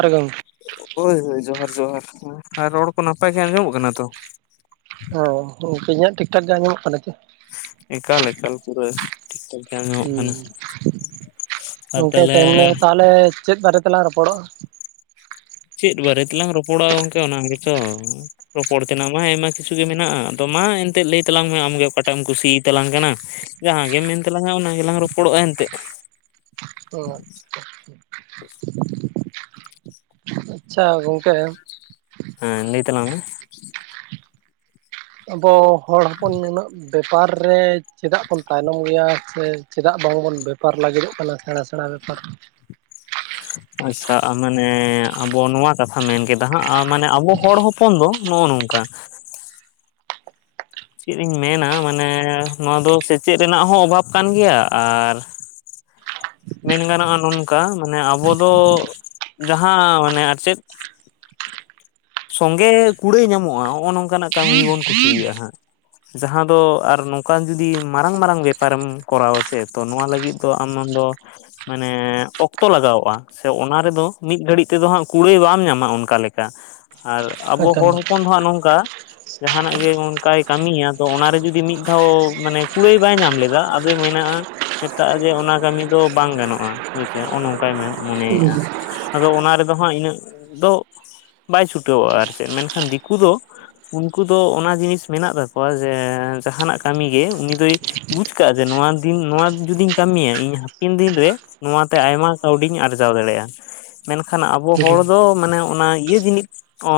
ᱟᱨ ᱜᱚᱝ ᱦᱳᱭ ᱦᱳᱭ, ᱡᱚᱦᱟᱨ ᱡᱚᱦᱟᱨ, ᱦᱮᱸ ᱦᱮᱸ, ᱨᱚᱲ ᱠᱚ ᱱᱟᱯᱟᱭ ᱜᱮ ᱟᱸᱡᱚᱢᱚᱜ ᱠᱟᱱᱟ ᱛᱚ? ᱦᱮᱸ, ᱜᱚᱝᱠᱮ ᱤᱧᱟᱹᱜ ᱴᱷᱤᱠᱴᱷᱟᱠ ᱜᱮ ᱟᱧᱡᱚᱟᱢᱚᱜ ᱠᱟᱱᱟ ᱪᱮ? ᱮᱠᱟᱞᱼᱮᱠᱟᱞ ᱯᱩᱨᱟᱹ। ᱴᱷᱤᱠ ᱴᱷᱟᱠ ᱜᱮ ᱟᱸᱡᱚᱢᱚᱜ ᱠᱟᱱᱟ ᱦᱩᱸ, ᱟᱨ ᱜᱚᱝᱠᱮ ᱛᱟᱦᱚᱞᱮ ᱛᱮᱦᱮᱧ ᱫᱚ ᱛᱟᱦᱚᱞᱮ ᱪᱮᱫ ᱵᱟᱨᱮ ᱛᱮᱞᱟᱝ ᱨᱚᱯᱚᱲᱚᱜᱼᱟ? ᱪᱮᱫ ᱵᱟᱨᱮ ᱛᱮᱞᱟᱝ ᱨᱚᱯᱚᱲᱚᱜᱼᱟ ᱜᱚᱝᱠᱮ ᱚᱱᱟ ᱜᱮᱛᱚ! ᱨᱚᱯᱚᱲ ᱛᱮᱱᱟᱜ ᱢᱟ ᱟᱭᱢᱟ ᱠᱤᱪᱷᱩ ᱜᱮ ᱢᱮᱱᱟᱜᱼᱟ, ᱟᱫᱚ ᱢᱟ ᱮᱱᱛᱮᱫ ᱞᱟᱹᱭ ᱛᱟᱞᱟᱝ ᱢᱮ ᱟᱢᱜᱮ ᱚᱠᱟᱴᱟᱜ ᱮᱢ ᱠᱩᱥᱭᱟᱛᱟᱞᱟᱝ ᱠᱟᱱᱟ? ᱡᱟᱦᱟᱸ ᱜᱮᱢ ᱢᱮᱱ ᱛᱟᱞᱟᱝᱟ ᱚᱱᱟ ᱜᱮᱞᱟᱝ ᱨᱚᱯᱚᱲᱚᱜᱼᱟ ᱮᱱᱛᱮᱜ ᱾ ᱚᱻ ᱟᱪᱪᱷᱟ, ᱜᱚᱝᱠᱮ! ᱦᱮᱸ, ᱞᱮᱭ ᱛᱟᱞᱟᱝ ᱢᱮ ᱾ ᱟᱵᱚ ᱦᱚᱲ ᱦᱚᱯᱚᱱ ᱱᱩᱱᱟᱹᱜ ᱵᱮᱯᱟᱨ ᱨᱮ ᱪᱮᱫᱟᱜ ᱵᱚᱱ ᱛᱟᱭᱱᱚᱢ ᱜᱮᱭᱟ ᱥᱮ, ᱪᱮᱫᱟᱜ ᱵᱟᱝᱵᱚᱱ ᱵᱮᱯᱟᱨ ᱞᱟᱹᱜᱤᱫᱚᱜ ᱠᱟᱱᱟ ᱥᱮᱬᱟ ᱥᱮᱬᱟ? ᱦᱚ ᱟᱪᱪᱷᱟ ᱢᱟᱱᱮ ᱟᱵᱚ ᱱᱚᱣᱟ ᱠᱟᱛᱷᱟ ᱢᱮᱱ ᱠᱮᱫᱟ ᱦᱟᱸᱜ ᱢᱟᱱᱮ ᱟᱵᱚ ᱦᱚᱲ ᱦᱚᱸ ᱦᱚᱯᱚᱱ ᱫᱚ ᱱᱚᱜᱼᱚ ᱱᱚᱝᱠᱟ ᱪᱮᱫ ᱤᱧ ᱢᱮᱱᱟ ᱢᱟᱱᱮ ᱱᱚᱣᱟ ᱫᱚ ᱥᱮᱪᱮᱫ ᱨᱮᱱᱟᱜ ᱦᱚᱸ ᱚᱵᱷᱟᱵᱽ ᱠᱟᱱ ᱜᱮᱭᱟ ᱟᱨ ᱢᱮᱱ ᱜᱟᱱᱚᱜᱼᱟ ᱱᱚᱝᱠᱟ ᱢᱟᱱᱮ ᱟᱵᱚ ᱫᱚ ᱡᱟᱦᱟᱸ ᱢᱟᱱᱮ ᱟᱨ ᱪᱮᱫ ᱥᱚᱝᱜᱮ ᱠᱩᱲᱟᱹᱭ ᱧᱟᱢᱚᱜᱼᱟ ᱱᱚᱜᱼᱚᱭ ᱱᱚᱝᱠᱟᱱᱟᱜ ᱠᱟᱹᱢᱤ ᱵᱚᱱ ᱠᱩᱥᱤᱭᱟᱭᱼᱟ ᱦᱟᱸᱜ। ᱡᱟᱦᱟᱸ ᱫᱚ ᱟᱨ ᱱᱚᱝᱠᱟᱱ ᱡᱩᱫᱤ ᱢᱟᱨᱟᱝᱼ ᱢᱟᱨᱟᱝ ᱵᱮᱯᱟᱨᱮᱢ ᱠᱚᱨᱟ ᱟᱥᱮ ᱛᱚ ᱱᱚᱣᱟ ᱞᱟᱹᱜᱤᱫ ᱛᱚ ᱟᱢᱫᱚ ᱢᱟᱱᱮ ᱚᱠᱛᱚ ᱞᱟᱜᱟᱣᱚᱜᱼᱟ। ᱥᱮ ᱚᱱᱟ ᱨᱮᱫᱚ ᱢᱤᱫ ᱜᱷᱟᱹᱲᱤᱡ ᱛᱮᱫᱚ ᱦᱟᱸᱜ ᱠᱩᱲᱟᱹᱭ ᱵᱟᱢ ᱧᱟᱢᱟ ᱚᱱᱠᱟ ᱞᱮᱠᱟ। ᱟᱨ ᱟᱵᱚ ᱦᱮᱸ ᱥᱮ ᱦᱚᱲ ᱵᱟᱝ? ᱦᱚᱯᱚᱱ ᱫᱚᱦᱟᱸᱜ ᱱᱚᱝᱠᱟ ᱡᱟᱦᱱᱟᱜ ᱜᱮ ᱚᱱᱠᱟᱭ ᱠᱟᱹᱢᱤᱭᱟ ᱛᱚ ᱚᱱᱟᱨᱮ ᱡᱩᱫᱤ ᱢᱤᱫ ᱫᱷᱟᱣ ᱢᱟᱱᱮ ᱠᱩᱲᱟᱹᱭ ᱵᱟᱭ ᱧᱟᱢ ᱞᱮᱫᱟ ᱢᱮᱱᱟᱜᱼᱟ ᱢᱮᱛᱟᱜᱼᱟ ᱡᱮ ᱚᱱᱟ ᱠᱟᱹᱢᱤ ᱫᱚ ᱵᱟᱝ ᱜᱟᱱᱚᱜᱼᱟ ᱦᱳᱭᱥᱮ ᱱᱚᱜᱼᱚᱭ ᱱᱚᱝᱠᱟᱭ ᱢᱮᱱᱟ। ᱢᱚᱱᱮᱭᱮᱫᱼᱟ ᱟᱫᱚ ᱚᱱᱟ ᱨᱮᱫᱚ ᱦᱟᱸᱜ ᱤᱱᱟᱹᱜ ᱫᱚ ᱵᱟᱭ ᱪᱷᱩᱴᱟᱹᱚᱜᱼᱟ ᱟᱨ ᱪᱮᱫ ᱢᱮᱱᱠᱷᱟᱱ ᱫᱤᱠᱩ ᱫᱚ ᱩᱱᱠᱩ ᱫᱚ ᱚᱱᱟ ᱡᱤᱱᱤᱥ ᱢᱮᱱᱟᱜ ᱛᱟᱠᱚᱣᱟ ᱡᱮ ᱡᱟᱦᱟᱱᱟᱜ ᱠᱟᱹᱢᱤ ᱜᱮ ᱩᱱᱤ ᱫᱚᱭ ᱵᱩᱡ ᱠᱟᱜᱼᱟ ᱡᱮ ᱱᱚᱣᱟ ᱫᱤᱱ ᱱᱚᱣᱟ ᱡᱩᱫᱤᱧ ᱠᱟᱹᱢᱤᱭᱟ ᱤᱧ ᱦᱟᱯᱮᱱ ᱫᱤᱱᱨᱮ ᱱᱚᱣᱟᱛᱮ ᱟᱭᱢᱟ ᱠᱟᱹᱣᱰᱤᱧ ᱟᱨᱡᱟᱣ ᱫᱟᱲᱮᱭᱟᱜᱼᱟ, ᱢᱮᱱᱠᱷᱟᱱ ᱟᱵᱚ ᱦᱚᱲ ᱫᱚ ᱢᱟᱱᱮ ᱚᱱᱟ ᱤᱭᱟᱹ ᱡᱤᱱᱤᱥ ᱚ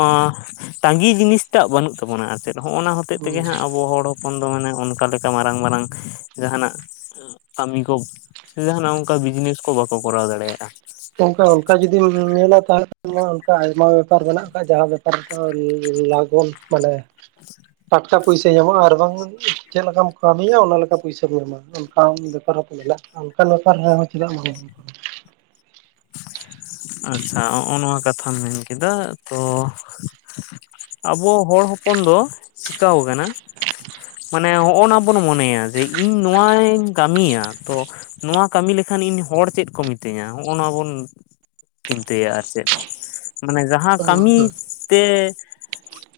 ᱛᱟᱺᱜᱤ ᱡᱤᱱᱤᱥᱴᱟᱜ ᱵᱟᱹᱱᱩᱜ ᱛᱟᱵᱚᱱᱟ ᱟᱨ ᱪᱮᱫ ᱦᱚᱸᱜᱼᱚ ᱱᱟ ᱦᱚᱛᱮᱡ ᱛᱮᱜᱮ ᱦᱩᱸ ᱦᱟᱸᱜ ᱟᱵᱚ ᱦᱚᱲ ᱚᱠᱷᱚᱱ ᱫᱚ ᱢᱟᱱᱮ ᱚᱱᱠᱟ ᱞᱮᱠᱟ ᱢᱟᱨᱟᱝ ᱢᱟᱨᱟᱝ ᱡᱟᱦᱟᱸᱱᱟᱜ ᱠᱟᱹᱢᱤ ᱠᱚ ᱥᱮ ᱡᱟᱦᱟᱱᱟᱜ ᱚᱱᱠᱟ ᱵᱤᱡᱽᱱᱮᱥ ᱠᱚ ᱵᱟᱠᱚ ᱠᱚᱨᱟᱣ ᱫᱟᱲᱮᱭᱟᱜᱼᱟ। ᱜᱚᱝᱠᱮ ᱚᱱᱠᱟ ᱡᱩᱫᱤ ᱡᱩᱫᱤᱢ ᱧᱮᱞᱟ ᱛᱟᱦᱮᱸ ᱠᱷᱟᱱ ᱢᱟ ᱚᱱᱠᱟ ᱟᱭᱢᱟ ᱵᱮᱯᱟᱨ ᱢᱮᱱᱟᱜ ᱟᱠᱟᱫ ᱡᱟᱦᱟᱸ ᱵᱮᱯᱟᱨᱫᱚ ᱞᱚᱜᱚᱱ ᱢᱟᱱᱮ ᱴᱟᱠᱟ ᱯᱚᱭᱥᱟ ᱧᱟᱢᱚᱜᱼᱟ ᱟᱨ ᱵᱟᱝ ᱪᱮᱫ ᱞᱮᱠᱟᱢ ᱠᱟᱹᱢᱤᱭᱟ ᱚᱱᱟᱞᱮᱠᱟ ᱯᱚᱭᱥᱟ ᱠᱚ ᱮᱢᱟᱢᱟ। ᱚᱱᱠᱟᱱ ᱵᱮᱯᱟᱨ ᱦᱚᱸᱠᱚ ᱢᱮᱱᱟᱜ ᱚᱱᱠᱟᱱ ᱵᱮᱯᱟᱨ ᱨᱮᱦᱚᱸ ᱪᱮᱫᱟᱜ ᱵᱟᱝ ᱟᱪᱪᱷᱟ ᱱᱚᱜᱼᱚ ᱱᱚᱣᱟ ᱠᱟᱛᱷᱟᱢ ᱢᱮᱱ ᱠᱮᱫᱟ ᱛᱚ ᱟᱵᱚ ᱦᱚᱲ ᱦᱚᱯᱚᱱ ᱫᱚ ᱪᱤᱠᱟᱹᱣ ᱠᱟᱱᱟ ᱢᱟᱱᱮ ᱦᱚᱜᱼᱱᱟ ᱵᱚᱱ ᱢᱚᱱᱮᱭᱟ ᱡᱮ ᱤᱧ ᱱᱚᱣᱟᱧ ᱠᱟᱹᱢᱤᱭᱟ ᱛᱚ ᱱᱚᱣᱟ ᱠᱟᱹᱢᱤ ᱞᱮᱠᱷᱟᱱ ᱤᱧ ᱦᱚᱲ ᱪᱮᱫ ᱠᱚ ᱢᱤᱛᱟᱹᱧᱟ ᱦᱚᱜᱼᱱᱟ ᱵᱚᱱ ᱪᱤᱱᱛᱟᱹᱭᱟ ᱟᱨ ᱪᱮᱫ ᱢᱟᱱᱮ ᱡᱟᱦᱟᱸ ᱠᱟᱹᱢᱤ ᱛᱮ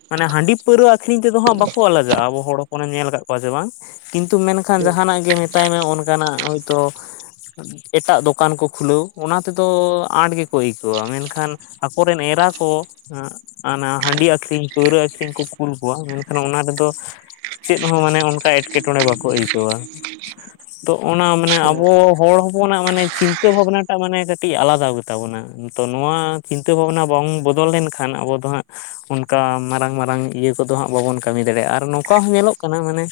ᱢᱟᱱᱮ ᱦᱟᱺᱰᱤ ᱯᱟᱹᱣᱨᱟᱹ ᱟᱹᱷᱨᱤᱧ ᱛᱮᱫᱚ ᱦᱟᱸᱜ ᱵᱟᱠᱚ ᱞᱟᱡᱟᱜᱼᱟ ᱟᱵᱚ ᱦᱚᱲ ᱦᱚᱯᱚᱱᱮᱢ ᱧᱮᱞ ᱟᱠᱟᱫ ᱠᱚᱣᱟ ᱡᱮ ᱵᱟᱝ ᱠᱤᱱᱛᱩ ᱠᱷᱟᱱ ᱡᱟᱦᱟᱸᱱᱟᱜ ᱜᱮ ᱢᱮᱛ ᱛᱟᱭ ᱢᱮ ᱚᱱᱠᱟᱱᱟᱜ ᱦᱚᱭᱛᱚ ᱮᱴᱟᱜ ᱫᱚᱠᱟᱱ ᱠᱚ ᱠᱷᱩᱞᱟᱹᱣ ᱚᱱᱟ ᱛᱮᱫᱚ ᱟᱸᱴ ᱜᱮᱠᱚ ᱟᱹᱭᱠᱟᱹᱣᱟ ᱢᱮᱱᱠᱷᱟᱱ ᱟᱠᱚᱨᱮᱱ ᱮᱨᱟ ᱠᱚ ᱚᱱᱟ ᱦᱟᱺᱰᱤ ᱟᱹᱠᱷᱨᱤᱧ ᱯᱟᱹᱣᱨᱟᱹ ᱟᱹᱠᱷᱨᱤᱧ ᱠᱚ ᱠᱩᱞ ᱠᱚᱣᱟ ᱢᱮᱱᱠᱷᱟᱱ ᱚᱱᱟ ᱨᱮᱫᱚ ᱪᱮᱫ ᱦᱚᱸ ᱢᱟᱱᱮ ᱚᱱᱠᱟ ᱮᱸᱴᱠᱮᱴᱚᱬᱮ ᱵᱟᱠᱚ ᱟᱹᱭᱠᱟᱹᱣᱟ ᱾ ᱛᱚ ᱚᱱᱟ ᱢᱟᱱᱮ ᱟᱵᱚ ᱦᱚᱲ ᱦᱚᱯᱚᱱᱟᱜ ᱢᱟᱱᱮ ᱪᱤᱱᱛᱟᱹ ᱵᱷᱟᱵᱱᱟᱴᱟᱜ ᱢᱟᱱᱮ ᱠᱟᱹᱴᱤᱡ ᱟᱞᱟᱫᱟ ᱛᱟᱵᱚᱱᱟ ᱱᱤᱛᱚ ᱱᱚᱣᱟ ᱪᱤᱱᱛᱟᱹ ᱵᱷᱟᱵᱱᱟ ᱵᱟᱝ ᱵᱚᱫᱚᱞ ᱞᱮᱱᱠᱷᱟᱱ ᱟᱵᱚ ᱫᱚ ᱦᱟᱸᱜ ᱚᱱᱠᱟ ᱢᱟᱨᱟᱝ ᱢᱟᱨᱟᱝ ᱤᱭᱟᱹ ᱠᱚᱫᱚ ᱦᱟᱸᱜ ᱵᱟᱵᱚᱱ ᱠᱟᱹᱢᱤ ᱫᱟᱲᱮᱭᱟᱜ-ᱟ ᱟᱨ ᱱᱚᱝᱠᱟ ᱦᱚᱸ ᱧᱮᱞᱚᱜ ᱠᱟᱱᱟ ᱢᱟᱱᱮ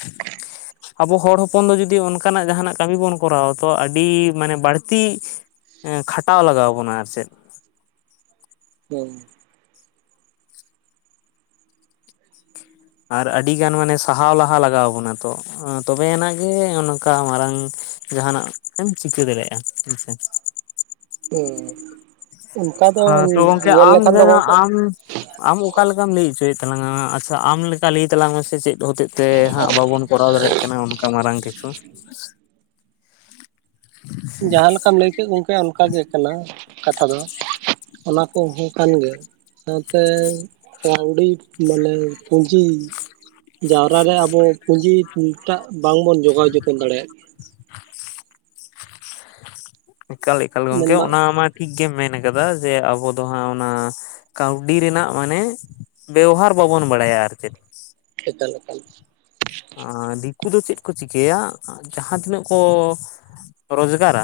ᱟᱵᱚ ᱦᱚᱲ ᱦᱚᱯᱚᱱ ᱫᱚ ᱡᱩᱫᱤ ᱚᱱᱠᱟᱱᱟᱜ ᱡᱟᱦᱟᱱᱟᱜ ᱠᱟᱹᱢᱤ ᱵᱚᱱ ᱠᱚᱨᱟᱣᱟ ᱛᱚ ᱟᱹᱰᱤ ᱢᱟᱱᱮ ᱵᱟᱹᱲᱛᱤ ᱮᱸ ᱠᱷᱟᱴᱟᱣ ᱞᱟᱜᱟᱣ ᱵᱚᱱᱟ ᱟᱨ ᱪᱮᱫ ᱾ ᱦᱮᱸ ᱟᱨ ᱟᱹᱰᱤ ᱜᱟᱱ ᱢᱟᱱᱮ ᱥᱟᱦᱟᱣ ᱞᱟᱦᱟ ᱞᱟᱜᱟᱣ ᱟᱵᱚᱱᱟ ᱛᱚ᱾ ᱟᱸ ᱛᱚᱵᱮ ᱟᱱᱟᱜ ᱜᱮ ᱱᱚᱝᱠᱟ ᱢᱟᱨᱟᱝ ᱡᱟᱦᱟᱸᱱᱟᱜ ᱮᱢ ᱪᱤᱠᱟᱹ ᱫᱟᱲᱮᱭᱟᱜᱼᱟ ᱦᱮᱸ ᱥᱮ᱾ ᱦᱮᱸ᱾ ᱦᱮᱸ ᱛᱚ ᱜᱚᱝᱠᱮ ᱦᱟᱜ ᱟᱢ ᱫᱚ ᱡᱟᱦᱟᱸ ᱜᱚᱝᱠᱮ ᱟᱢ ᱟᱢ ᱚᱠᱟ ᱞᱮᱠᱟᱢ ᱞᱟᱹᱭ ᱚᱪᱚᱭᱮᱫ ᱛᱟᱞᱟᱝᱟ᱾ ᱟᱪᱪᱷᱟ ᱟᱢ ᱞᱮᱠᱟ ᱞᱟᱹᱭ ᱛᱟᱞᱟᱝ ᱢᱮ ᱥᱮ᱾ ᱪᱮᱫ ᱦᱚᱛᱮᱡ ᱛᱮ, ᱦᱟᱸᱜ ᱵᱟᱵᱚᱱ ᱠᱚᱨᱟᱼᱣ ᱫᱟᱲᱮᱭᱟᱼᱜ ᱠᱟᱱᱟ ᱾ ᱚᱱᱠᱟ ᱢᱟᱨᱟᱝ ᱠᱤᱪᱷᱩ ᱡᱟᱦᱟᱸ ᱞᱮᱠᱟᱢ ᱞᱟᱹᱭ ᱠᱮᱫ ᱜᱚᱝᱠᱮ, ᱚᱱᱠᱟ ᱜᱮ ᱠᱟᱱᱟ᱾ ᱠᱟᱛᱷᱟ ᱫᱚ ᱚᱱᱟ ᱠᱚ, ᱦᱳ ᱠᱷᱟᱱ ᱜᱮᱭᱟ᱾ ᱥᱟᱶ ᱛᱮ, ᱠᱟᱹᱣᱰᱤ ᱢᱟᱱᱮ ᱯᱩᱸᱡᱤ ᱡᱟᱣᱨᱟ ᱨᱮ, ᱟᱵᱚ ᱯᱩᱸᱡᱤ ᱴᱟᱜ ᱵᱟᱝ ᱵᱚᱱ ᱡᱚᱜᱟᱼᱣ ᱡᱚᱛᱚᱱ ᱫᱟᱲᱮᱭᱟ-ᱜ ᱮᱠᱟᱞ - ᱮᱠᱟᱞ ᱜᱚᱝᱠᱮ ᱢᱮᱱᱫᱚ ᱚᱱᱟ ᱢᱟ ᱴᱷᱤᱠ ᱜᱮᱢ ᱢᱮᱱ ᱠᱟᱫᱟ᱾ ᱡᱮ ᱟᱵᱚ ᱫᱚ ᱦᱟᱸᱜ ᱚᱱᱟ᱾ ᱠᱟᱹᱣᱰᱤ ᱨᱮᱱᱟᱼᱜ ᱢᱟᱱᱮ ᱵᱮᱣᱦᱟᱨ ᱵᱟᱵᱚᱱ ᱵᱟᱲᱟᱭᱼᱟ᱾ ᱟᱨ ᱪᱮᱫ ᱴᱷ ᱮᱠᱟᱞ - ᱮᱠᱟᱞ᱾ ᱟᱸ ᱫᱤᱠᱩ ᱫᱚ ᱪᱮᱫ ᱠᱚ ᱪᱤᱠᱟᱹᱭᱼᱟ᱾ ᱡᱟᱦᱟᱸ ᱛᱤᱱᱟᱹᱜ ᱠᱚ ᱨᱳᱡᱽᱜᱟᱨ ᱟ᱾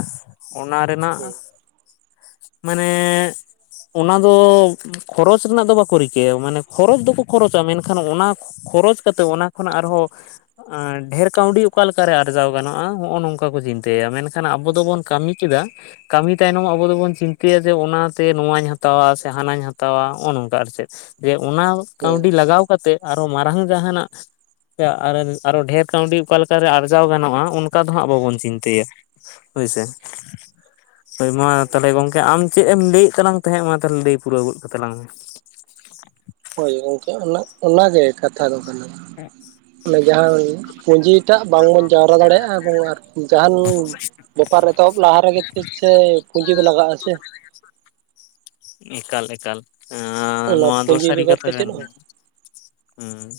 ᱚᱱᱟ ᱨᱮᱱᱟᱼᱜ ᱦᱮᱸ ᱢᱟᱱᱮᱻ ᱚᱱᱟ ᱫᱚ, ᱠᱷᱚᱨᱚᱪ ᱨᱮᱱᱟ-ᱜ ᱫᱚ, ᱵᱟᱠᱚ ᱨᱤᱠᱟᱹᱭᱼᱟ᱾ ᱢᱟᱱᱮ ᱠᱷᱚᱨᱚᱪ ᱫᱚ-ᱠᱚ ᱠᱷᱚᱨᱚᱪᱟ᱾ ᱢᱮᱱᱠᱷᱟᱱ ᱚᱱᱟ ᱠᱷᱚᱨᱚᱪ ᱠᱟᱛᱮᱫ᱾ ᱚᱱᱟ ᱠᱷᱚᱱ ᱟᱨᱦᱚᱸ ᱟᱸ ᱰᱷᱽᱮᱨ ᱠᱟᱹᱣᱰᱤ, ᱚᱠᱟ ᱞᱮᱠᱟ ᱨᱮ ᱟᱨᱡᱟᱣ ᱜᱟᱱᱚᱜ-ᱟ᱾ ᱦᱚᱜ-ᱚ ᱱᱚᱝᱠᱟ ᱠᱚ, ᱪᱤᱱᱛ ᱛᱮᱭᱟ ᱢᱮᱱᱠᱷᱟᱱ ᱟᱵᱚ, ᱫᱚᱵᱚᱱ ᱠᱟᱹᱢᱤ ᱠᱮᱫᱟ᱾ ᱠᱟᱹᱢᱤ ᱛᱟᱭᱱᱚᱢ ᱟᱵᱚ ᱫᱚᱵᱚᱱ ᱪᱤᱱᱛᱟᱹᱭᱟ᱾ ᱡᱮ ᱚᱱᱟ ᱛᱮ ᱱᱚᱣᱟᱧ ᱦᱟᱛᱟᱣᱼᱟ᱾ ᱥᱮ ᱦᱟᱱᱟᱧ ᱦᱟᱛᱟᱣᱼᱟ᱾ ᱦᱚᱜᱼᱚ ᱱᱚᱝᱠᱟ ᱟᱨ ᱪᱮᱫ, ᱡᱮ ᱚᱱᱟ ᱠᱟᱹᱣᱰᱤ ᱦᱮᱸ ᱞᱟᱜᱟ-ᱣ ᱠᱟᱛᱮᱫ, ᱟᱨᱚ ᱢᱟᱨᱟᱝ ᱡᱟᱦᱟᱱᱟᱼᱜ ᱛᱮ ᱟᱨᱮᱞ ᱟᱨᱚ ᱰᱷᱽᱮᱨ ᱠᱟᱹᱣᱰᱤ, ᱚᱠᱟ ᱞᱮᱠᱟ ᱨᱮ ᱟᱨᱡᱟ-ᱣ ᱜᱟᱱᱚᱜ-ᱟ᱾ ᱚᱱ ᱠᱟ ᱫᱚ ᱦᱟᱸᱜ ᱵᱟᱵᱚᱱ ᱪᱤᱱᱛᱟᱹᱭᱼᱟ᱾ ᱦᱳᱭ ᱥᱮ, ᱦᱳᱭ ᱢᱟ ᱛᱟᱦᱚᱞᱮ ᱜᱚᱝᱠᱮ ᱟᱢ ᱪᱮᱫ ᱮᱢ ᱞᱟᱹᱭᱮᱫ ᱛᱟᱞᱟᱝ ᱛᱟᱦᱮᱸ ᱚᱱᱟ ᱾ ᱛᱟᱦᱚᱞᱮ ᱞᱟᱹᱭ ᱯᱩᱨᱟᱹᱣ ᱜᱚᱫ, ᱠᱟᱛᱟ ᱞᱟᱝ ᱢᱮ᱾ ᱦᱳᱭ ᱜᱚᱝᱠᱮ ᱚᱱᱟ᱾ ᱚᱱᱟ ᱜᱮ ᱠᱟᱛᱷᱟ ᱫᱚ ᱠᱟᱱᱟ᱾ ᱚᱱᱮ ᱡᱟᱦᱟᱸᱢ ᱯᱩᱸᱡᱤ ᱴᱟᱜ, ᱵᱟᱵᱚᱱ ᱡᱟᱣᱨᱟ ᱫᱟᱲᱮᱭᱟᱜ-ᱟ ᱾ ᱮᱵᱚᱝ ᱟᱨ ᱡᱟᱦᱟᱱ ᱵᱮᱯᱟᱨ ᱮᱛᱚᱦᱚᱵ ᱞᱟᱦᱟ ᱨᱮᱜᱮ, ᱠᱟᱹᱪᱮᱯ ᱯᱩᱸᱡᱤ ᱫᱚ, ᱞᱟᱜᱟᱜ-ᱟ᱾ ᱥᱮ ᱮᱠᱟᱞ - ᱮᱠᱟᱞ ᱟᱸ ᱚᱱᱟ ᱱᱚᱣᱟ ᱫᱚ, ᱯᱩᱸᱡᱤ ᱥᱟᱹᱨᱤ ᱵᱮᱜᱚᱨ ᱠᱟᱛᱷᱟ ᱛᱮ ᱠᱟᱱ ᱪᱮᱫ ᱦᱚᱸ ᱦᱩᱸ᱾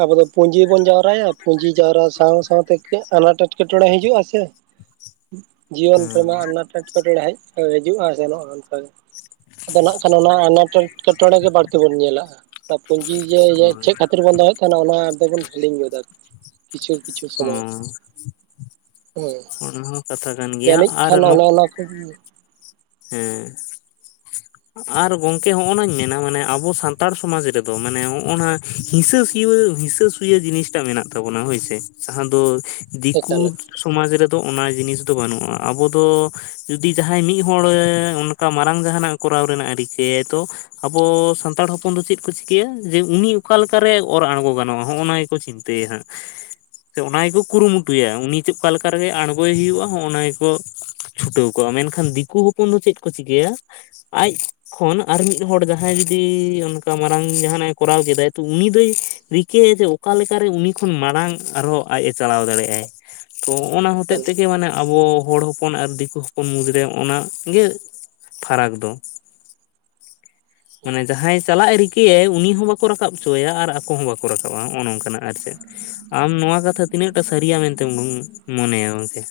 ᱟᱵᱚ ᱫᱚ ᱯᱩᱸᱡᱤ ᱵᱚᱱ ᱡᱟᱣᱨᱟᱭᱼᱟ᱾ ᱯᱩᱸᱡᱤ ᱡᱟᱣᱨᱟ ᱥᱟᱶ - ᱥᱟᱶ ᱛᱮᱠᱮ ᱟᱱᱟᱴ ᱮᱴᱠᱮᱴᱚᱬᱮᱸ ᱦᱤᱡᱩᱜ-ᱟ᱾ ᱥᱮ ᱡᱤᱭᱚᱱ ᱨᱮᱱᱟᱼᱜ ᱟᱱᱟᱴ ᱮᱴ [unintelligible] ᱦᱮᱡ ᱦᱤᱡᱩᱜ-ᱟ᱾ ᱥᱮᱱᱚᱜ-ᱟ᱾ ᱚᱱᱠᱟ ᱜᱮ, ᱟᱫᱚ ᱱᱟᱜ ᱠᱷᱟᱱ ᱚᱱᱟ ᱟᱱᱟᱴ ᱴᱮᱴᱠᱮᱴᱚᱬᱮᱸ ᱜᱮ ᱵᱟᱹᱲᱛᱤ ᱵᱚᱱ ᱧᱮᱞᱟᱜ-ᱟ᱾ ᱯᱩᱸᱡᱤ ᱡᱮ ᱡᱮ ᱦᱩᱸ ᱦᱳᱭ ᱪᱮᱫ ᱠᱷᱟᱹᱛᱤᱨ ᱵᱚᱱ ᱫᱚᱦᱚᱭᱮᱫ ᱠᱟᱱᱟ ᱚᱱᱟ ᱫᱚᱵᱚᱱ, ᱦᱤᱲᱤᱧ ᱜᱚᱫᱟ᱾ ᱠᱤᱪᱷᱩ - ᱠᱤᱪᱷᱩ ᱦᱚᱸ ᱥᱚᱢᱚᱭ ᱫᱚ, ᱦᱳᱭ᱾ ᱚᱱᱟ ᱦᱚᱸ ᱠᱟᱛᱷᱟ ᱠᱟᱱ ᱜᱮᱭᱟ ᱡᱟᱹᱱᱤᱡ ᱟᱨ ᱠᱷᱟᱱ ᱱᱚ ᱚᱱᱮ ᱚᱱᱟ ᱠᱚ ᱦᱮᱸ᱾ ᱟᱨ ᱜᱚᱝᱠᱮ ᱦᱚᱜ-ᱚ ᱱᱟᱧ ᱢᱮᱱᱟ᱾ ᱢᱟᱱᱮ ᱟᱵᱚ ᱥᱟᱱᱛᱟᱲ, ᱥᱚᱢᱟᱡᱽ, ᱨᱮᱫᱚ ᱢᱟᱱᱮ ᱱᱚᱜᱼᱚ ᱱᱟ᱾ ᱦᱤᱥᱟᱹ ᱥᱩᱣᱟᱹ - ᱦᱤᱥᱟᱹ ᱥᱩᱭᱟᱹ ᱡᱤᱱᱤᱥ ᱴᱟᱜ, ᱢᱮᱱᱟᱼᱜ ᱛᱟᱵᱚᱱᱟ᱾ ᱦᱳᱭ ᱥᱮ, ᱡᱟᱦᱟᱸ ᱫᱚ ᱮᱠᱟᱞ ᱫᱤᱠᱩ ᱥᱚᱢᱟᱡᱽ ᱨᱮᱫᱚ, ᱚᱱᱟ ᱡᱤᱱᱤᱥ ᱫᱚ᱾ ᱵᱟᱹᱱᱩᱜ-ᱟ ᱾ᱟᱵᱚ ᱫᱚ ᱡᱩᱫᱤ ᱡᱟᱦᱟᱸᱭ ᱢᱤᱫ ᱦᱚᱲ, ᱚᱱᱠᱟ ᱢᱟᱨᱟᱝ ᱡᱟᱦᱟᱱᱟᱼᱜ ᱠᱚᱨᱟᱣ ᱨᱮᱱᱟ-ᱜ ᱨᱤᱠᱟᱹᱭᱟᱭ ᱛᱚ ᱟᱵᱚ ᱥᱟᱱᱛᱟᱲ ᱦᱚᱯᱚᱱ ᱫᱚ, ᱪᱮᱫ ᱠᱚ ᱪᱤᱠᱟᱹᱭᱟ᱾ ᱡᱮ ᱩᱱᱤ ᱚᱠᱟᱞᱠᱟᱨᱮ ᱚᱨ ᱟᱬᱜᱚ ᱜᱟᱱᱚᱜᱼᱟ᱾ ᱦᱚᱜᱼᱚᱱᱟ ᱜᱮᱠᱚ ᱪᱤᱱᱛᱟᱹᱼᱟ ᱛᱟᱹ ᱭᱟ ᱾ᱦᱟᱸᱜ ᱥᱮ ᱚᱱᱟ ᱜᱮᱠᱚ ᱮᱠᱟᱞ ᱠᱩᱨᱩᱢᱩᱴᱩᱭᱼᱟ ᱾ᱩᱱᱤ ᱪᱮᱫ, ᱚᱠᱟ ᱞᱮᱠᱟ ᱨᱮᱜᱮ ᱟᱬᱜᱚᱭ ᱦᱩᱭᱩᱜᱼᱟ᱾ ᱚᱱᱟ ᱜᱮᱠᱚ ᱪᱷᱩᱴᱟᱹᱣ ᱠᱚᱜᱼᱟ᱾ ᱢᱮᱱᱠᱷᱟᱱ ᱫᱤᱠᱩ ᱦᱚᱯᱚᱱ ᱫᱚ᱾ ᱪᱮᱫ ᱠᱚ ᱪᱤᱠᱟᱹᱭᱟ᱾ ᱟᱡ ᱠᱷᱚᱱ, ᱟᱨ ᱢᱤᱫ ᱦᱚᱲ᱾ ᱡᱟᱦᱟᱸᱭ ᱡᱩᱫᱤ ᱚᱱᱠᱟ ᱢᱟᱨᱟᱝ ᱡᱟᱦᱟᱱᱟᱼᱜ ᱮ ᱠᱚᱨᱟᱣ ᱠᱮᱫᱟᱭ ᱾ᱛᱚ ᱩᱱᱤ ᱫᱚᱭ ᱨᱤᱠᱟᱹᱭᱟ ᱾ᱡᱮ ᱚᱠᱟ ᱞᱮᱠᱟᱨᱮ ᱩᱱᱤ ᱠᱷᱚᱱ ᱢᱟᱲᱟᱝ ᱟᱨᱦᱚᱸ ᱟᱡᱼ ᱮ ᱪᱟᱞᱟᱣ ᱫᱟᱲᱮᱭᱟᱜᱼ ᱟᱭ ᱛᱚ ᱚᱱᱟ ᱦᱚᱛᱮᱜ ᱛᱮᱜᱮ ᱢᱟᱱᱮ ᱟᱵᱚ ᱦᱚᱲ ᱦᱚ ᱦᱚᱯᱚᱱ ᱟᱨ ᱫᱤᱠᱩ ᱦᱚᱯᱚᱱ ᱢᱩᱫᱽᱨᱮ ᱚᱱᱟ ᱜᱮ ᱯᱷᱟᱨᱟᱠ ᱫᱚ ᱢᱟᱱᱮ ᱡᱟᱦᱟᱸᱭ ᱪᱟᱞᱟᱜ ᱮ ᱨᱤᱠᱟᱹᱭᱟᱭ ᱩᱱᱤ ᱦᱚᱸ ᱵᱟᱠᱚ ᱨᱟᱠᱟᱵ ᱦᱚᱪᱚᱣᱭᱟ ᱟᱨ ᱟᱠᱚ ᱦᱚᱸ ᱵᱟᱠᱚ ᱨᱟᱠᱟᱵᱼᱟ ᱱᱚᱜᱼᱚ ᱱᱚᱝᱠᱟ ᱟᱨ ᱪᱮᱫ ᱟᱢ ᱱᱚᱣᱟ ᱠᱟᱛᱷᱟ ᱛᱤᱱᱟᱹᱜᱴᱟ ᱥᱟᱹᱨᱤᱭᱟ ᱢᱮᱱᱛᱮᱢ ᱢᱚᱱᱮᱭᱟ ᱜᱚᱝᱠᱮ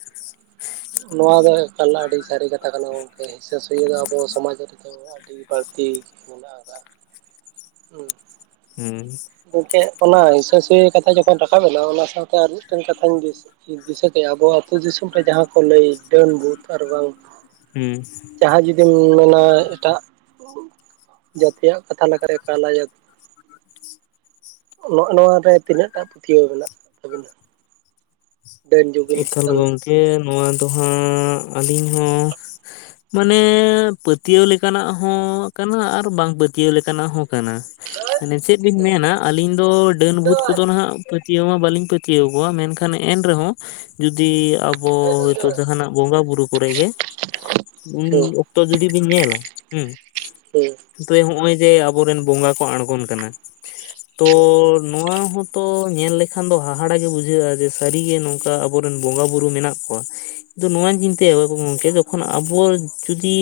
ᱱᱚᱣᱟ ᱫᱚ ᱮᱠᱟᱞ ᱟᱹᱰᱤ ᱥᱟᱹᱨᱤ ᱠᱟᱛᱷᱟ ᱠᱟᱱᱟ ᱜᱚᱝᱠᱮ ᱦᱤᱸᱥᱟᱹ ᱥᱩᱭᱟᱹ ᱫᱚ ᱟᱵᱚ ᱥᱚᱢᱟᱡᱽ ᱨᱮᱫᱚ ᱟᱹᱰᱤ ᱵᱟᱹᱲᱛᱤ ᱢᱮᱱᱟᱜ ᱟᱠᱟᱜᱼᱟ ᱦᱮᱸ ᱦᱩᱸ ᱜᱚᱝᱠᱮ ᱚᱱᱟ ᱦᱤᱥᱟᱹ-ᱥᱩᱭᱟᱹ ᱠᱟᱛᱷᱟ ᱡᱚᱠᱷᱚᱱ ᱨᱟᱠᱟᱵ ᱮᱱᱟ ᱚᱱᱟ ᱥᱟᱶᱛᱮ ᱟᱨ ᱢᱤᱫᱴᱮᱱ ᱠᱟᱛᱷᱟᱧ ᱫᱤᱥᱟᱹ ᱠᱮᱜᱼᱟ ᱟᱵᱚ ᱟᱹᱛᱩ ᱫᱤᱥᱚᱢ ᱨᱮ ᱡᱟᱦᱟᱸ ᱠᱚ ᱞᱟᱹᱭ ᱰᱟᱹᱱ, ᱵᱷᱩᱛ ᱟᱨ ᱵᱟᱝ ᱦᱩᱸ ᱡᱟᱦᱟᱸ ᱡᱩᱫᱤᱢ ᱢᱮᱱᱟ ᱮᱴᱟᱜ ᱡᱟᱹᱛᱤᱭᱟᱜ ᱠᱟᱛᱷᱟ ᱞᱮᱠᱟᱨᱮ ᱮᱠᱟ ᱞᱟᱭᱟ. ᱠ ᱱᱚᱜᱼᱚ ᱱᱚᱣᱟ ᱨᱮ ᱛᱤᱱᱟᱹᱜ ᱴᱟ ᱯᱟᱹᱛᱭᱟᱹᱣ ᱢᱮᱱᱟᱜ ᱛᱟᱵᱤᱱᱟ ᱰᱟᱹᱱ ᱡᱩᱜᱤᱱ ᱮᱠᱟᱞ ᱪᱮᱛᱟᱱ ᱜᱚᱢᱠᱮ ᱱᱚᱣᱟ ᱫᱚ ᱦᱟᱸᱜ ᱟᱹᱞᱤᱧ ᱦᱚᱸ ᱢᱟᱱᱮ ᱯᱟᱹᱛᱭᱟᱹᱣ ᱞᱮᱠᱟᱱᱟᱜ ᱦᱚᱸ ᱠᱟᱱᱟ ᱟᱨ ᱵᱟᱝ ᱯᱟᱹᱛᱭᱟᱹᱣ ᱞᱮᱠᱟᱱᱟᱜ ᱦᱚᱸ ᱠᱟᱱᱟ ᱢᱟᱱᱮ ᱪᱮᱫ ᱞᱤᱧ ᱦᱩᱸ ᱢᱮᱱᱟ ᱟ. ᱞᱤᱧ ᱫᱚ ᱰᱟᱹᱱ, ᱵᱷᱩᱛ ᱠᱚᱫᱚ ᱱᱟᱦᱟᱜ ᱯᱟᱹᱛᱭᱟᱹᱣ ᱢᱟ ᱵᱟᱹᱞᱤᱧ ᱯᱟᱹᱛᱭᱟᱹᱣ ᱠᱚᱣᱟ ᱢᱮᱱᱠᱷᱟᱱ ᱮᱱ ᱨᱮᱦᱚᱸ ᱡᱩᱫᱤ ᱟᱵᱚ ᱦᱚᱭᱛᱳ ᱡᱟᱦᱟᱱᱟᱜ ᱵᱚᱸᱜᱟ ᱵᱩᱨᱩ ᱠᱚᱨᱮ ᱜᱮ ᱩᱱ ᱦᱩᱸ ᱚᱠᱛᱚ ᱡᱩᱫᱤ ᱵᱤᱱ ᱧᱮᱞᱟ ᱦᱩᱸ ᱦᱮᱸ ᱛᱚ ᱦᱚᱜᱼᱚᱭ ᱡᱮ ᱟᱵᱚᱨᱮᱱ ᱵᱚᱸᱜᱟ ᱠᱚ ᱟᱬᱜᱚᱱ ᱠᱟᱱᱟ ᱛᱚᱻ ᱦᱮᱸ ᱱᱚᱣᱟ ᱦᱚᱛᱚ ᱧᱮᱞ ᱞᱮᱠᱷᱟᱱ ᱫᱚ ᱦᱟᱦᱟᱲᱟᱜ ᱜᱮ ᱵᱩᱡᱷᱟᱹᱜᱼᱟ ᱡᱮ ᱥᱟᱹᱨᱤ ᱜᱮ ᱱᱚᱝᱠᱟ ᱚᱱᱠᱟ ᱟᱵᱚᱨᱮᱱ ᱵᱚᱸᱜᱟᱼᱵᱩᱨᱩ ᱢᱮᱱᱟᱜ ᱠᱚᱣᱟ᱾ ᱫᱚ ᱱᱚᱣᱟᱧ ᱪᱤᱱᱛᱟᱹᱭᱟ ᱵᱟ. ᱵᱩ ᱜᱚᱝᱠᱮ ᱡᱚᱠᱷᱚᱱ ᱟᱵᱚ ᱡᱩᱫᱤ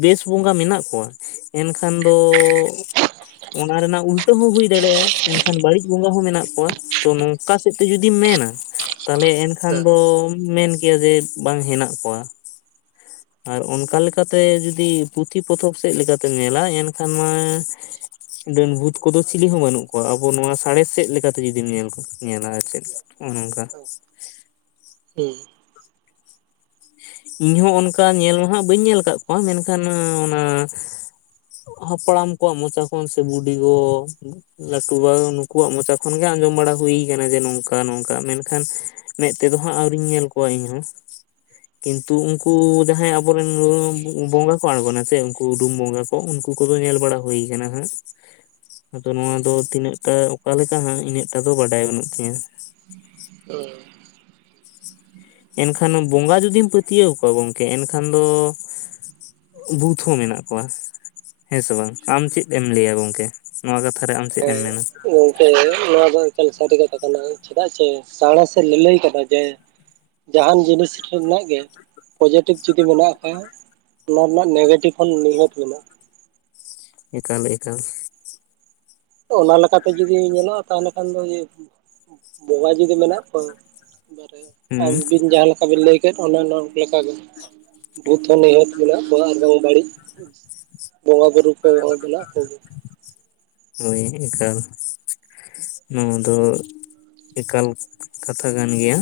ᱵᱮᱥ ᱵᱚᱸᱜᱟ ᱢᱮᱱᱟᱜ ᱠᱚᱣᱟ ᱮᱱᱠᱷᱟᱱ ᱫᱚᱻ ᱚᱱᱟ ᱨᱮᱱᱟᱜ ᱩᱞᱴᱟᱹ ᱦᱚᱸ ᱦᱩᱭ ᱫᱟᱲᱮᱭᱟᱜᱼᱟ ᱮᱱᱠᱷᱟᱱ ᱵᱟᱹᱲᱤᱡ ᱵᱚᱸᱜᱟ ᱦᱚᱸ ᱢᱮᱱᱟᱜ ᱠᱚᱣᱟ ᱛᱚ ᱱᱚᱝᱠᱟ ᱥᱮᱫ ᱛᱮ ᱡᱩᱫᱤᱢ ᱢᱮᱱᱟ ᱛᱟᱦᱞᱮ ᱮᱱᱠᱷᱟᱱ ᱦᱮᱸ ᱫᱚᱢ ᱢᱮᱱ ᱠᱮᱭᱟ ᱡᱮ ᱵᱟᱝ ᱦᱮᱱᱟᱜ ᱠᱚᱣᱟ᱾ ᱟᱨ ᱚᱱᱠᱟ ᱞᱮᱠᱟᱛᱮ ᱡᱩᱫᱤ ᱯᱩᱛᱷᱤ- ᱯᱚᱛᱚᱵ ᱥᱮᱫ ᱞᱮᱠᱟᱛᱮᱢ ᱧᱮᱞᱟ ᱮᱱᱠᱷᱟᱱ ᱢᱟ ᱰᱟᱹᱱ, ᱵᱷᱩᱛ ᱠᱚᱫᱚ ᱪᱤᱞᱤ ᱦᱚᱸ ᱵᱟᱹᱱᱩᱜ ᱠᱚᱣᱟ ᱟᱵᱚ ᱱᱚᱣᱟ ᱥᱟᱬᱮᱥ ᱥᱮᱫ ᱞᱮᱠᱟᱛᱮ ᱡᱩᱫᱤᱢ ᱧᱮᱞ ᱧᱮᱞᱟ ᱟᱨ ᱪᱮᱫ ᱚ ᱱᱚᱝᱠᱟ ᱦᱩᱸ ᱤᱧᱦᱚᱸ ᱚᱱᱠᱟ ᱧᱮᱞ ᱢᱟ ᱦᱟᱸᱜ ᱵᱟᱹᱧ ᱧᱮᱞ ᱟᱠᱟᱫ ᱠᱚᱣᱟ ᱢᱮᱱᱠᱷᱟᱱ ᱚᱱᱟ ᱦᱟᱯᱲᱟᱢ ᱠᱚᱣᱟᱜ ᱢᱚᱪᱟ ᱠᱷᱚᱱ ᱥᱮ ᱵᱩᱰᱤᱜᱚ ᱞᱟᱹᱴᱩ ᱵᱟ ᱱᱩᱠᱩᱣᱟᱜ ᱢᱚᱪᱟ ᱠᱷᱚᱱᱜᱮ ᱟᱸᱡᱚᱢ ᱵᱟᱲᱟ ᱦᱩᱭ ᱠᱟᱱᱟ ᱡᱮ ᱱᱚᱝᱠᱟ-ᱱᱚᱝᱠᱟ ᱢᱮᱱᱠᱷᱟᱱ ᱢᱮᱫ ᱛᱮᱫᱚ ᱦᱟᱸᱜ ᱟᱹᱣᱨᱤᱧ ᱧᱮᱞ ᱠᱚᱣᱟ ᱤᱧᱦᱚᱸ ᱠᱤᱱᱛᱩ ᱩᱱᱠᱩ ᱡᱟᱦᱟᱸᱭ ᱟᱵᱚᱨᱮᱱ ᱵᱚᱸᱜᱟ ᱠᱚ ᱟᱬᱜᱚᱱᱟ ᱥᱮ ᱩᱱᱠᱩ ᱨᱩᱢ ᱵᱚᱸᱜᱟ ᱩᱱᱠᱩ ᱠᱚᱫᱚ ᱧᱮᱞ ᱵᱟᱲᱟ ᱦᱩᱭ ᱟᱠᱟᱱᱟ ᱦᱟᱸᱜ ᱟᱫᱚ ᱱᱚᱣᱟ ᱫᱚ ᱛᱤᱱᱟᱹᱜ ᱴᱟ ᱚᱠᱟ ᱞᱮᱠᱟ ᱦᱟᱸᱜ ᱤᱱᱟᱹᱜᱴᱟ ᱫᱚ ᱵᱟᱰᱟᱭ ᱵᱟᱹᱱᱩᱜ ᱛᱤᱧᱟ ᱦᱚᱭ ᱮᱱᱠᱷᱟᱱ ᱵᱚᱸᱜᱟ ᱡᱩᱫᱤᱢ ᱯᱟᱹᱛᱭᱟᱹᱣ ᱠᱚᱣᱟ ᱜᱚᱢᱠᱮ ᱮᱱᱠᱷᱟᱱ ᱫᱚ ᱵᱷᱩᱛ ᱦᱚᱸ ᱢᱮᱱᱟᱜ ᱠᱚᱣᱟ ᱦᱮᱸᱥᱮ ᱵᱟᱝ ᱟᱢ ᱪᱮᱫ ᱮᱢ ᱞᱟᱹᱭᱟ ᱜᱚᱝᱠᱮ? ᱱᱚᱣᱟ ᱠᱟᱛᱷᱟ ᱨᱮ ᱟᱢ ᱪᱮᱫ ᱮᱢ ᱢᱮᱱᱟ ᱦᱮᱸ ᱦᱮᱸ ᱱᱚᱣᱟ ᱫᱚ ᱮᱠᱟᱞ ᱥᱟᱹᱨᱤ ᱠᱟᱛᱷᱟ ᱠᱟᱱᱟ ᱪᱮᱫᱟᱜ ᱪᱮ ᱥᱟᱬᱮᱥᱮ ᱞᱟᱹᱞᱟᱹᱭ ᱠᱟᱱᱟ ᱡᱮ ᱡᱟᱦᱟᱱ ᱡᱤᱱᱤᱥ ᱨᱮᱱᱟᱜ ᱜᱮ ᱯᱚᱡᱮᱴᱤᱵᱷ ᱡᱩᱚᱫᱤ ᱢᱮᱱᱟᱜ ᱠᱷᱟᱱ ᱚᱱᱟ ᱨᱮᱱᱟᱜ ᱱᱮᱜᱮᱴᱤᱵᱷ ᱦᱚ ᱱᱤᱦᱟᱹᱛ ᱢᱮᱱᱟᱜᱼᱟ ᱾ ᱮᱠᱟᱞ ᱮᱠᱟᱞ ᱛᱚ ᱚᱱᱟ ᱞᱮᱠᱟᱛᱮ ᱡᱩᱫᱤ ᱧᱮᱞᱚᱜᱼᱟ, ᱛᱟᱦᱚᱞᱮ ᱠᱷᱟᱱ ᱫᱚ ᱵᱚᱸᱵᱟ ᱡᱩᱫᱤ ᱢᱮᱱᱟᱜ ᱠᱚᱣᱟ ᱮᱟᱨᱮ ᱦᱩᱸ ᱟᱢᱵᱤᱱ ᱡᱟᱦᱟᱸ ᱞᱮᱠᱟ ᱵᱤᱱ ᱞᱟᱹᱭ ᱠᱮᱫ ᱚᱱᱮ ᱞᱮᱠᱟᱜᱮ ᱵᱷᱩᱛ ᱦᱚᱸ ᱱᱤᱦᱟᱹᱛ ᱢᱮᱱᱟᱜ ᱵᱚᱣᱟ ᱟᱨ ᱵᱟᱝ ᱵᱟᱹᱲᱤᱡ ᱵᱚᱸᱜᱟ ᱵᱩᱨᱩ ᱠᱚ ᱢᱮᱱᱟᱜ ᱠᱚᱜᱮᱭᱟ ᱦᱳᱭ ᱮᱱᱠᱟᱞ ᱱᱚᱣᱟ ᱫᱚ ᱮᱠᱟᱞ ᱠᱟᱛᱷᱟ ᱠᱟᱱ ᱜᱮᱭᱟ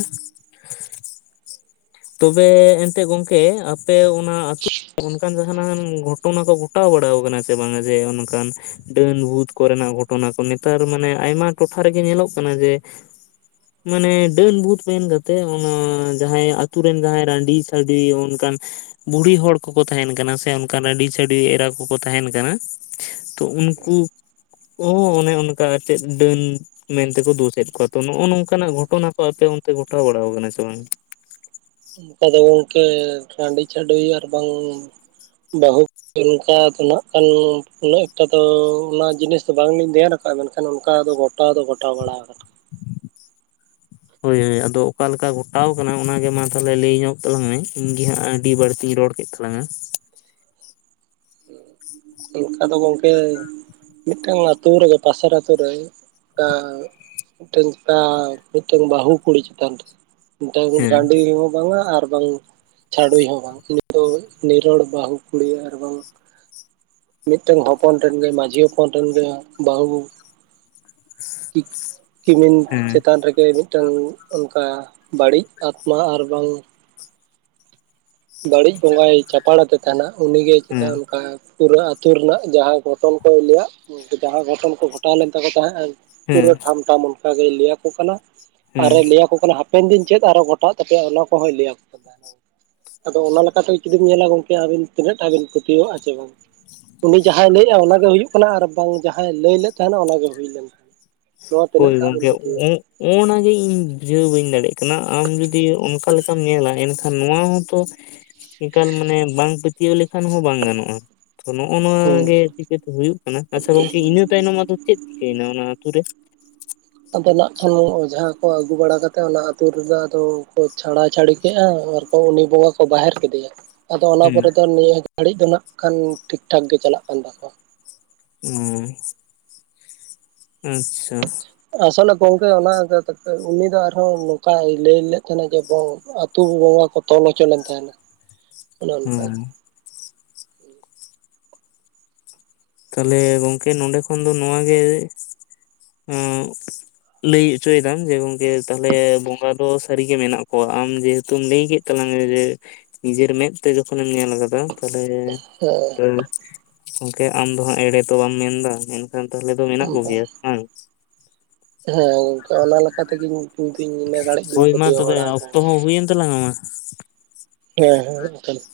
ᱛᱚᱵᱮ ᱮᱱᱛᱮᱫ ᱜᱚᱝᱠᱮ ᱟᱯᱮ ᱚᱱᱟ ᱟᱹᱛᱩ ᱚᱱᱠᱟᱱ ᱡᱟᱦᱟᱱᱟᱜ ᱜᱷᱚᱴᱚᱱᱟ ᱠᱚ ᱜᱷᱚᱴᱟᱣ ᱵᱟᱲᱟᱟᱣ ᱠᱟᱱᱟ ᱥᱮ ᱵᱟᱝᱟ ᱡᱮ ᱚᱱᱠᱟᱱ ᱰᱟᱹᱱ ᱵᱷᱩᱛ ᱠᱚᱨᱮᱱᱟᱜ ᱜᱷᱚᱴᱚᱱᱟ ᱠᱚ ᱱᱮᱛᱟᱨ ᱢᱟᱱᱮ ᱟᱭᱢᱟ ᱴᱚᱴᱷᱟ ᱨᱮᱜᱮ ᱧᱮᱞᱚᱜ ᱠᱟᱱᱟ ᱡᱮ ᱢᱟᱱᱮ ᱰᱟᱹᱱ ᱵᱩᱛ ᱢᱮᱱ ᱠᱟᱛᱮᱜ ᱚᱱᱟ ᱡᱟᱦᱟᱸᱟᱭ ᱛᱩᱨ ᱨᱮᱱ ᱡᱟᱦᱟᱸᱭ ᱨᱟᱺᱰᱤ ᱪᱷᱟᱰᱣᱤ ᱡᱟᱦᱟᱸᱭ ᱚᱱᱠᱟᱱ ᱵᱩᱲᱦᱤ ᱦᱚᱲ ᱠᱚᱠᱚ ᱛᱟᱦᱮᱱ ᱠᱟᱱᱟ ᱥᱮ ᱚᱱᱠᱟᱱ ᱟᱹᱰᱤ ᱪᱷᱟᱹᱰᱤ ᱮᱨᱟ ᱠᱚᱠᱚ ᱛᱟᱦᱮᱱ ᱠᱟᱱᱟ ᱛᱚ ᱩᱱᱠᱩ ᱦᱚᱸ ᱚᱱᱮ ᱚᱱᱠᱟ ᱟᱨ ᱪᱮᱫ ᱰᱟᱹᱱ ᱢᱮᱱᱛᱮᱠᱚ ᱫᱳᱥᱮᱫ ᱠᱚᱣᱟ ᱛᱚ ᱱᱚᱜᱼᱚ ᱱᱚᱝᱠᱟᱱᱟᱜ ᱜᱷᱚᱴᱚᱱᱟ ᱠᱚ ᱟᱯᱮ ᱚᱱᱛᱮ ᱜᱷᱚᱴᱟᱣ ᱵᱟᱲᱟ ᱠᱟᱱᱟ ᱥᱮ ᱵᱟᱝ? ᱚᱱᱠᱟ ᱫᱚ ᱜᱚᱝᱠᱮ ᱦᱟᱟᱺᱰᱤ ᱪᱷᱟᱹᱰᱳ ᱟᱨ ᱵᱟᱝᱟᱝ ᱵᱟᱹᱦᱩ ᱚᱱᱠᱟ ᱫᱚ ᱱᱟᱜ ᱠᱷᱟᱱ ᱩᱱᱟᱹᱜ ᱮᱠᱴᱟ ᱫᱚ ᱚᱱᱟ ᱡᱤᱱᱤᱥ ᱫᱚ ᱵᱟᱝᱞᱤᱧ ᱫᱷᱮᱭᱟᱱ ᱟᱠᱟᱜᱼᱟ ᱢᱮᱱᱠᱷᱟᱱ ᱚᱱᱠᱟ ᱫᱚ ᱜᱷᱚᱴᱟᱣ ᱫᱚ ᱜᱷᱚᱴᱟᱣ ᱵᱟᱲᱟ ᱠᱟᱱᱟ ᱦᱳᱭ ᱦᱳᱭ ᱟᱫᱚ ᱟᱠᱟᱞᱮᱠᱟ ᱜᱷᱚᱴᱟᱣ ᱟᱠᱟᱱᱟ? ᱚᱱᱟᱜᱮ ᱢᱟ ᱛᱟᱦᱚᱞᱮ ᱞᱟᱹᱭ ᱧᱚᱜ ᱛᱟᱞᱟᱝ ᱢᱮ ᱤᱧ ᱜᱮ ᱦᱟᱸᱜ ᱟᱹᱰᱤ ᱵᱟᱹᱲᱛᱤᱧ ᱨᱚᱲ ᱠᱮᱫ ᱛᱟᱞᱟᱝᱟ ᱚᱱᱠᱟ ᱫᱚ ᱜᱚᱝᱠᱮ ᱢᱤᱫᱴᱟᱝ ᱟᱹᱛᱩᱳ ᱨᱮᱜᱮ ᱯᱟᱥᱮᱨ ᱟᱛᱳ ᱨᱮ ᱠᱟ ᱢᱮᱫᱴᱮᱱ ᱚᱠᱟ ᱢᱮᱴᱮᱱ ᱵᱟᱹᱦᱩ ᱠᱩᱲᱤ ᱪᱮᱛᱟᱱ ᱨᱮ ᱢᱤᱫᱴᱟᱝ ᱦᱮᱸ ᱨᱟᱹᱰᱤ ᱵᱟᱝᱢᱟ ᱟᱨ ᱵᱟᱝ ᱪᱷᱟᱰᱣᱤᱭ ᱦᱚᱸ ᱵᱟᱝ ᱩᱱᱤ ᱫᱚ ᱱᱤᱨᱚᱲ ᱵᱟᱹᱦᱩ ᱠᱩᱲᱤ ᱟᱨ ᱵᱟᱝ ᱢᱤᱫᱴᱮᱱ ᱦᱚᱯᱚᱱ ᱨᱮᱱ ᱜᱮ ᱢᱟᱹᱡᱷᱤ ᱦᱚᱯᱚᱱ ᱨᱮᱱ ᱜᱮ ᱵᱟᱹᱦᱩ ᱠᱤᱢᱤᱱ ᱦᱮᱸ ᱪᱮᱛᱟᱱ ᱨᱮᱜᱮ ᱴᱟᱝ ᱚᱝᱠᱟ ᱵᱟᱹᱲᱤᱡ ᱟᱛᱢᱟ ᱟᱨ ᱵᱟᱝ ᱵᱟᱹᱲᱤᱡ ᱵᱚᱸᱜᱟᱭ ᱪᱟᱯᱟᱟᱲ ᱟᱫᱮ ᱛᱟᱦᱮᱱᱟ ᱩᱱᱤᱜᱮ ᱦᱮᱸ ᱪᱮᱛᱟᱱ ᱚᱱᱠᱟ ᱯᱩᱨᱟᱹ ᱟᱹᱛᱩ ᱨᱮᱱᱟᱜ ᱡᱟᱦᱟᱸ ᱜᱷᱚᱴᱚᱱ ᱠᱚ ᱞᱭᱟᱹᱭᱟ ᱡᱟᱦᱟᱸ ᱜᱷᱚᱴᱚᱱ ᱠᱚ ᱜᱷᱚᱴᱟᱣ ᱞᱮᱱ ᱛᱟᱠᱚ ᱛᱟᱦᱮᱸᱫ ᱦᱮᱸ ᱯᱩᱨᱟᱹ ᱴᱷᱟᱢ ᱴᱷᱟᱢ ᱚᱱᱠᱟᱜᱮ ᱞᱟᱹᱭᱟᱠᱚ ᱠᱟᱱᱟ ᱦᱮᱸ ᱟᱨᱮ ᱞᱟᱹᱭᱟᱠᱚ ᱠᱟᱱᱟ ᱦᱟᱯᱮᱱ ᱫᱤᱱ ᱪᱮᱫ ᱟᱨᱚ ᱜᱚᱴᱟᱜ ᱛᱟᱯᱮᱭᱟ ᱚᱱᱟ ᱠᱚᱦᱭ ᱞᱟᱹᱭᱟ [unintelligible] ᱟᱫᱚ ᱚᱱᱟ ᱞᱮᱠᱟᱛᱮ ᱡᱩᱫᱤᱢ ᱧᱮᱞᱟ ᱜᱚᱝᱠᱮ ᱟᱵᱤᱱ ᱛᱤᱱᱟᱹᱜ ᱴᱟᱜ ᱵᱤᱱ ᱯᱛᱭᱟᱹᱣᱟᱜ ᱟᱜ-ᱟ ᱥᱮ ᱵᱟᱝ? ᱩᱱᱤ ᱡᱟᱦᱟᱸᱟᱭ ᱞᱟᱹᱭᱮᱜᱼᱟ ᱜᱮ ᱦᱩᱭᱩᱜ ᱠᱟᱱᱟ ᱟᱨ ᱵᱟᱝ ᱡᱟᱦᱟᱸᱭ ᱞᱟᱹᱭ ᱞᱮᱫ ᱛᱟᱦᱮᱱᱟ ᱚᱱᱟᱜᱮ ᱦᱩᱭ ᱞᱮᱱᱟ ᱱᱚᱣᱟ ᱛᱤᱱᱟᱹᱜ ᱴᱟᱜ ᱵᱮᱤᱱ ᱯᱟᱹᱛᱤᱭᱚᱜ-ᱟ? ᱚᱱᱟᱱᱟᱜᱮ ᱤᱧ ᱵᱩᱡᱷᱟᱹᱣ ᱵᱟᱹᱧ ᱫᱟᱲᱮᱭᱟᱜ ᱠᱟᱱᱟ ᱟᱢ ᱡᱩᱫᱤ ᱚᱱᱠᱟ ᱞᱮᱠᱟᱢ ᱧᱮᱞᱟ ᱮᱱᱠᱷᱟᱱ ᱱᱚᱣᱟ ᱦᱚᱸᱛᱚ ᱮᱠᱟᱞ ᱢᱟᱱᱮ ᱵᱟᱝ ᱯᱟᱹᱛᱭᱟᱹᱣ ᱞᱮᱠᱷᱟᱱ ᱦᱚᱸ ᱵᱟᱝ ᱜᱟᱱᱚᱜᱼᱟ ᱛᱚ ᱱᱚᱜᱼᱚ ᱱᱚᱣᱟ ᱦᱩᱸ ᱜᱮ ᱪᱤᱠᱟᱹᱛᱮ ᱦᱩᱭᱩᱜ ᱠᱟᱱᱟ ᱟᱪᱪᱷᱟ ᱜᱚᱝᱠᱮ ᱤᱱᱟᱹ ᱛᱟᱭᱱᱚᱢ ᱟᱫᱚ ᱪᱮᱫ ᱪᱤᱠᱟᱹᱭᱮᱱᱟ ᱚᱱᱟ ᱟᱛ ᱨᱮ ᱟᱫᱚ ᱱᱟᱜ ᱠᱷᱚᱱᱟᱱ ᱚᱡᱷᱟ ᱠᱚ ᱟᱹᱜᱩ ᱵᱟᱲᱟ ᱠᱟᱛᱮᱫ ᱚᱱᱟ ᱟᱹᱛᱩ ᱨᱮᱫᱚ ᱟᱫᱚ ᱠᱚ ᱪᱷᱟᱲᱟ ᱪᱷᱟᱹᱲᱤ ᱠᱮᱫᱼᱟ ᱟᱨ ᱟᱫᱚ ᱩᱱᱤ ᱵᱚᱸᱜᱟ ᱠᱚ ᱵᱟᱦᱮᱨ ᱠᱮᱫᱮᱭᱟ ᱟᱫᱚ ᱚᱱᱟ ᱦᱮᱸ ᱚ ᱯᱚᱨᱮ ᱫᱚ ᱱᱤᱭᱟᱹ ᱜᱷᱟᱹᱲᱤᱡ ᱫᱚ ᱱᱟᱜ ᱠᱷᱟᱱ ᱴᱷᱤᱠ ᱴᱷᱟᱠ ᱜᱮ ᱪᱟᱞᱟᱜ ᱠᱟᱱ ᱛᱟᱠᱚᱣᱟ ᱾ ᱚᱸ ᱟᱪᱪᱷᱟ ᱾ ᱟᱥᱚᱞᱮ ᱜᱚᱝᱠᱮ ᱚᱱᱟ ᱛᱟ ᱛᱟ ᱩᱱᱤ ᱫᱚ ᱟᱨᱦᱚᱸ ᱱᱚᱝᱠᱟᱭ ᱞᱟᱹᱭ ᱞᱮᱫ ᱛᱟᱦᱮᱱᱟ ᱡᱮ ᱛᱩ ᱵᱚᱸᱜᱟ ᱠᱚ ᱛᱚᱞ ᱦᱚᱪᱚ ᱞᱮᱱ ᱛᱟᱦᱮᱱᱟ [unintelligible] ᱚᱱᱮ ᱚᱱᱠᱟᱭᱼᱼ ᱛᱟᱦᱞᱮ ᱜᱚᱝᱠᱮ ᱱᱚᱰᱮ ᱠᱷᱚᱱ ᱫᱚ ᱱᱚᱣᱟ ᱜᱮ ᱮᱜᱼᱼ ᱞᱟᱹᱭ ᱪᱚᱭᱮᱫᱟᱢ ᱡᱮ ᱜᱚᱝᱠᱮ ᱛᱟᱦᱚᱞᱮ ᱵᱚᱸᱜᱟ ᱫᱚ ᱥᱟᱹᱨᱤᱜᱮ ᱢᱮᱱᱟᱜ ᱠᱚᱣᱟ ᱟᱢ ᱡᱮᱦᱮᱛᱩᱢ ᱞᱟᱹᱭ ᱠᱮᱫᱼᱼ [unintelligible] ᱡᱮ ᱱᱤᱡᱮᱨ ᱢᱮᱫ ᱛᱮ ᱡᱚᱠᱷᱚᱱᱮᱢ ᱧᱮᱞ ᱟᱠᱟᱫᱟ ᱾ ᱛᱟᱦᱚᱞᱮ ᱦᱮᱸ ᱮ ᱜᱚᱝᱠᱮ ᱟᱢ ᱫᱚ ᱦᱟᱸᱜ ᱮᱲᱮ ᱛᱚ ᱵᱟᱢ ᱢᱮᱱᱫᱟ ᱢᱮᱱᱼᱼ ᱛᱟᱦᱚᱞᱮ ᱫᱚ ᱢᱮᱱᱟᱜ ᱠᱚᱜᱮᱭᱟ ᱦᱩᱸ ᱾ ᱦᱮᱸ ᱜᱚᱝᱠᱮ ᱚᱱᱟ ᱞᱮᱠᱟ ᱛᱮᱜᱮ ᱤᱧ ᱛᱤᱧ ᱞᱟᱹᱭ ᱫᱟᱲᱮᱜ ᱠᱟᱱᱟ ᱯᱟᱹᱛᱭᱟᱹᱣ ᱵᱟᱲᱟ ᱠᱟᱱᱟ ᱾ ᱛᱟᱞᱟᱝ ᱢᱟᱼᱼ ᱦᱮᱸ ᱦᱮᱸ ᱚᱱᱠᱟ ᱫᱚ ᱵᱟᱝ ᱾